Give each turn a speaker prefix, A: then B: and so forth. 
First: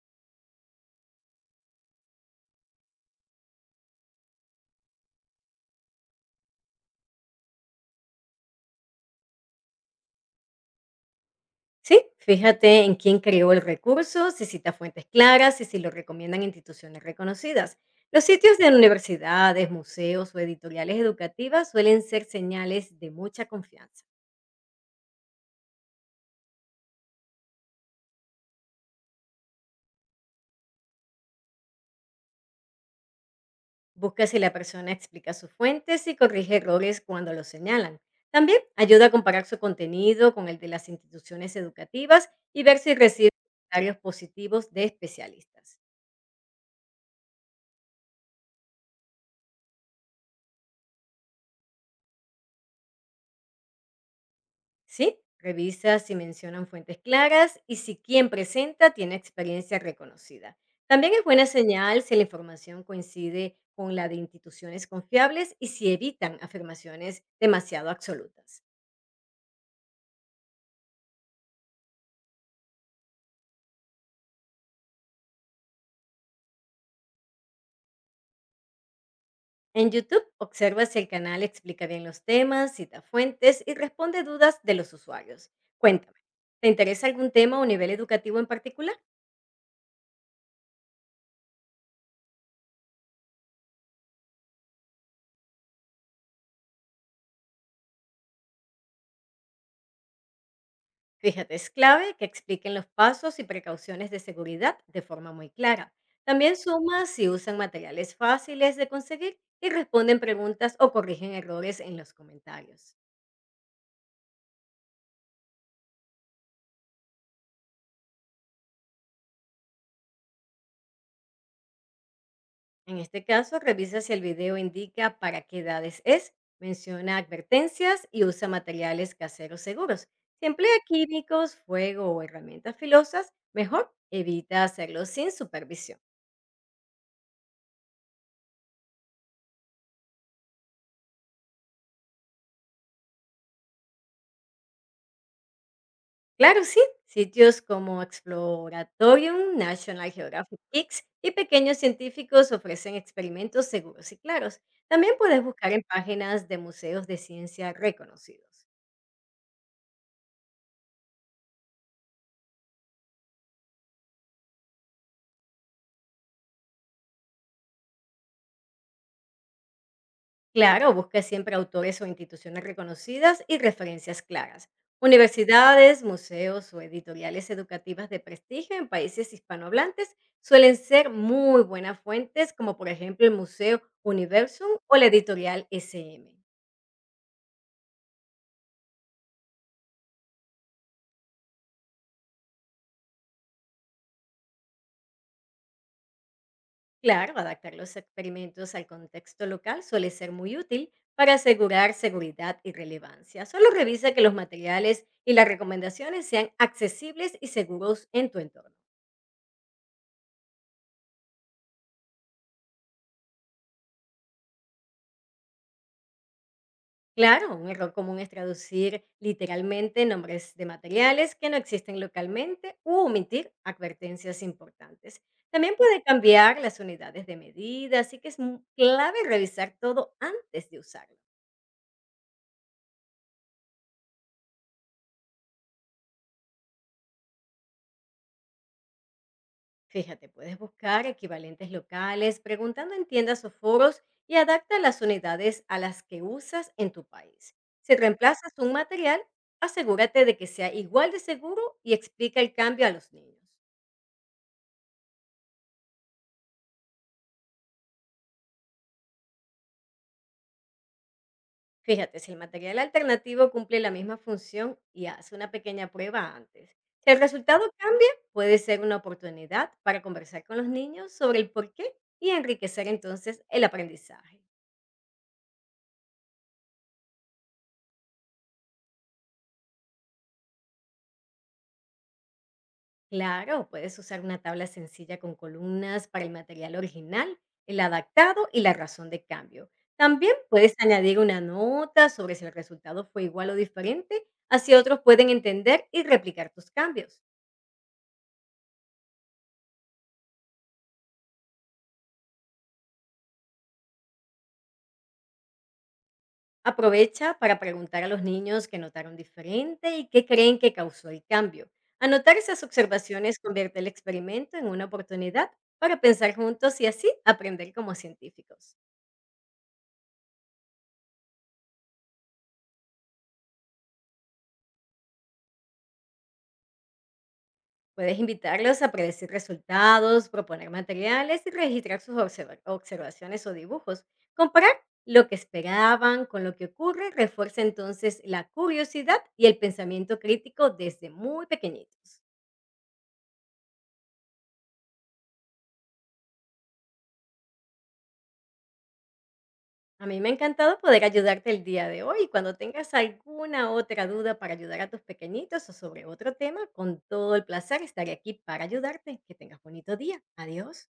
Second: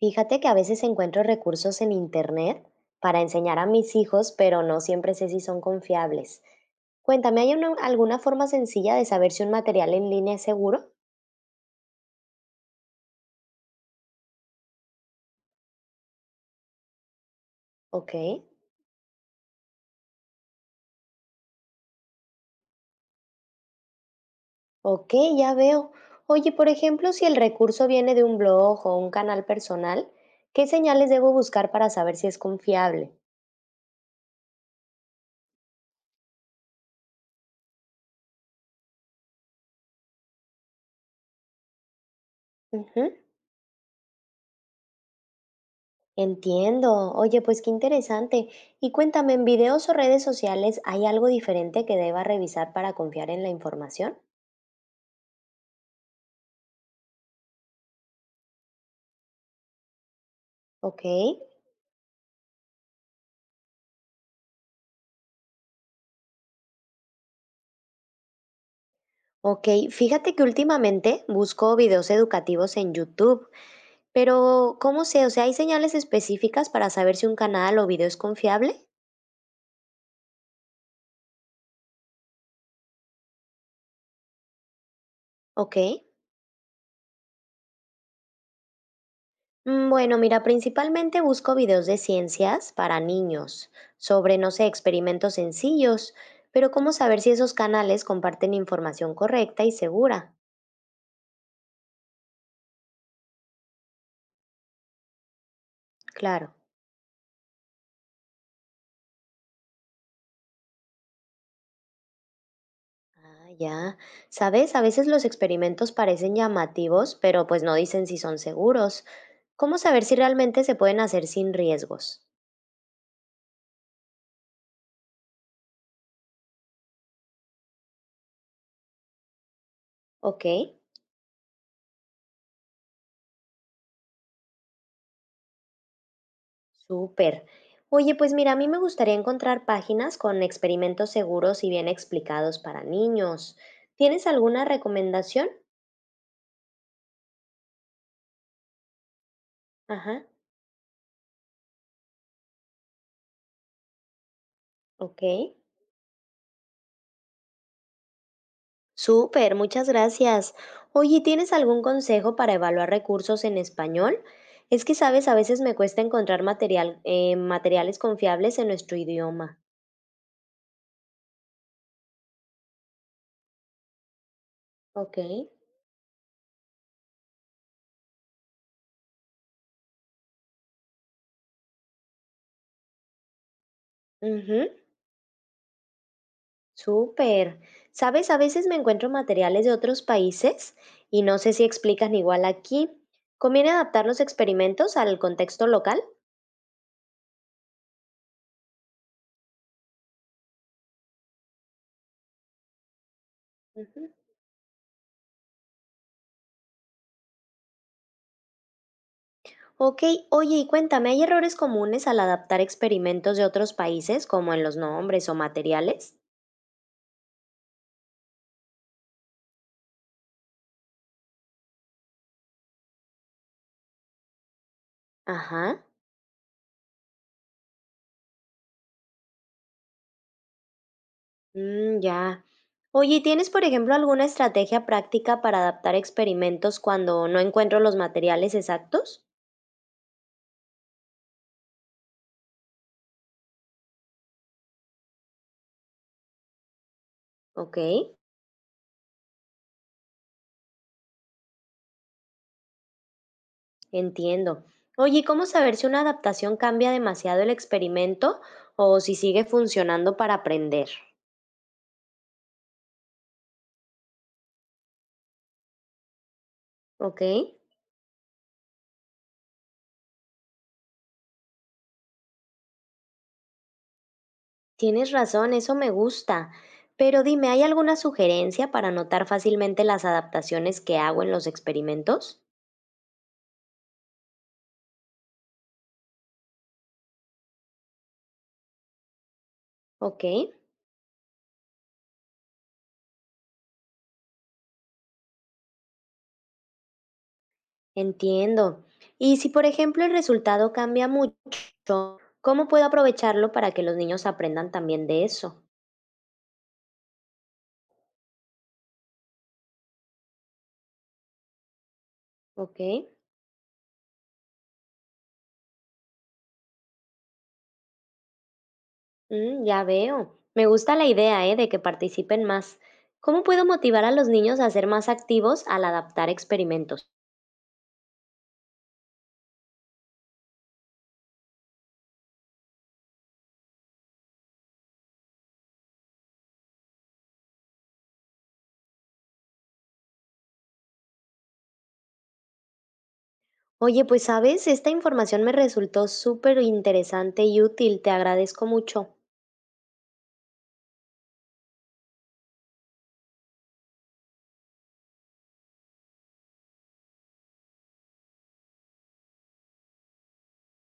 A: Fíjate que a veces encuentro recursos en Internet para enseñar a mis hijos, pero no siempre sé si son confiables. Cuéntame, ¿hay alguna forma sencilla de saber si un material en línea es seguro?
B: Sí, fíjate en quién creó el recurso, si cita fuentes claras y si lo recomiendan instituciones reconocidas.
A: Ok.
B: Los sitios de universidades, museos o editoriales educativas suelen ser señales de mucha confianza.
A: Ok, ya veo. Oye, por ejemplo, si el recurso viene de un blog o un canal personal, ¿qué señales debo buscar para saber si es confiable?
B: Busca si la persona explica sus fuentes y corrige errores cuando los señalan. También ayuda a comparar su contenido con el de las instituciones educativas y ver si
A: Ujú.
B: recibe comentarios positivos de especialistas.
A: Entiendo. Oye, pues qué interesante. Y cuéntame, ¿en videos o redes sociales hay algo diferente que deba revisar para confiar en la información?
B: Sí, revisa si mencionan fuentes claras y si quien presenta tiene experiencia reconocida.
A: Ok.
B: También es buena señal si la información coincide con la de instituciones confiables y si evitan afirmaciones demasiado absolutas.
A: Ok. Fíjate que últimamente busco videos educativos en YouTube, pero ¿cómo sé? O sea, ¿hay señales específicas para saber si un canal o video es confiable?
B: En YouTube, observa si el canal explica bien los temas, cita fuentes y responde dudas de los usuarios.
A: Ok.
B: Cuéntame, ¿te interesa algún tema o nivel educativo en particular?
A: Bueno, mira, principalmente busco videos de ciencias para niños, sobre, no sé, experimentos sencillos, pero ¿cómo saber si esos canales comparten información correcta y segura?
B: Fíjate, es clave que expliquen los pasos y precauciones de seguridad de forma muy clara. También
A: Claro.
B: suma si usan materiales fáciles de conseguir y responden preguntas o corrigen errores en los comentarios.
A: Ah, ya, sabes, a veces los experimentos parecen llamativos, pero pues no dicen si son seguros. ¿Cómo saber si realmente se pueden hacer sin riesgos?
B: En este caso, revisa si el video indica para qué edades es, menciona advertencias y usa materiales caseros seguros.
A: Ok.
B: Si emplea químicos, fuego o herramientas filosas, mejor evita hacerlo sin supervisión.
A: Súper. Oye, pues mira, a mí me gustaría encontrar páginas con experimentos seguros y bien explicados para niños. ¿Tienes alguna recomendación?
B: Claro, sí. Sitios como Exploratorium, National
A: Ajá.
B: Geographic Kids y pequeños científicos ofrecen experimentos seguros y claros. También
A: Ok.
B: puedes buscar en páginas de museos de ciencia reconocidos.
A: Súper, muchas gracias. Oye, ¿tienes algún consejo para evaluar recursos en español? Es que, sabes, a veces me cuesta encontrar material, materiales confiables en nuestro idioma.
B: Claro, busca siempre autores o instituciones reconocidas y referencias claras.
A: Ok.
B: Universidades, museos o editoriales educativas de prestigio en países hispanohablantes suelen ser muy buenas fuentes, como por ejemplo el Museo
A: Ujú.
B: Universum o la editorial SM.
A: Súper. Sabes, a veces me encuentro materiales de otros países y no sé si explican igual aquí. ¿Conviene adaptar los experimentos al contexto local?
B: Claro, adaptar los experimentos al contexto local suele ser muy útil para asegurar seguridad y relevancia. Solo
A: Ujú.
B: revisa que los materiales y las recomendaciones sean accesibles y seguros en tu entorno.
A: Ok. Oye, y cuéntame, ¿hay errores comunes al adaptar experimentos de otros países, como en los nombres o materiales?
B: Claro, un error común es traducir literalmente nombres de materiales que no existen localmente u omitir advertencias importantes. También
A: Ajá.
B: puede cambiar las unidades de medida, así que es clave revisar todo antes de usarlo.
A: Ya. Oye, ¿y tienes, por ejemplo, alguna estrategia práctica para adaptar experimentos cuando no encuentro los materiales exactos?
B: Fíjate, puedes buscar equivalentes locales preguntando en tiendas o foros y adapta las unidades a las que usas en tu país.
A: Ok.
B: Si reemplazas un material, asegúrate de que sea igual de seguro y explica el cambio a los niños.
A: Entiendo. Oye, ¿y cómo saber si una adaptación cambia demasiado el experimento o si sigue funcionando para aprender?
B: Fíjate, si el material alternativo cumple la misma función y hace una pequeña prueba antes. Si el
A: Ok,
B: resultado cambia, puede ser una oportunidad para conversar con los niños sobre el porqué y enriquecer entonces el aprendizaje.
A: tienes razón, eso me gusta. Pero dime, ¿hay alguna sugerencia para notar fácilmente las adaptaciones que hago en los experimentos?
B: Claro, puedes usar una tabla sencilla con columnas para el material original, el adaptado y la razón de cambio.
A: Ok,
B: También puedes añadir una nota sobre si el resultado fue igual o diferente, así otros pueden entender y replicar tus cambios.
A: entiendo. Y si, por ejemplo, el resultado cambia mucho, ¿cómo puedo aprovecharlo para que los niños aprendan también de eso?
B: Aprovecha para preguntar a los niños qué notaron diferente y qué creen que causó el cambio. Anotar esas
A: Ok.
B: observaciones convierte el experimento en una oportunidad para pensar juntos y así aprender como científicos.
A: Ya veo. Me gusta la idea, ¿eh?, de que participen más. ¿Cómo puedo motivar a los niños a ser más activos al adaptar experimentos?
B: Puedes invitarlos a predecir resultados, proponer materiales y registrar sus observaciones o dibujos. Comparar lo que esperaban con lo que ocurre refuerza entonces la curiosidad y el pensamiento crítico desde muy pequeñitos.
A: Oye, pues sabes, esta información me resultó súper interesante y útil. Te agradezco mucho.
B: A mí me ha encantado poder ayudarte el día de hoy cuando tengas alguna otra duda para ayudar a tus pequeñitos o sobre otro tema, con todo el placer estaré aquí para ayudarte. Que tengas bonito día. Adiós.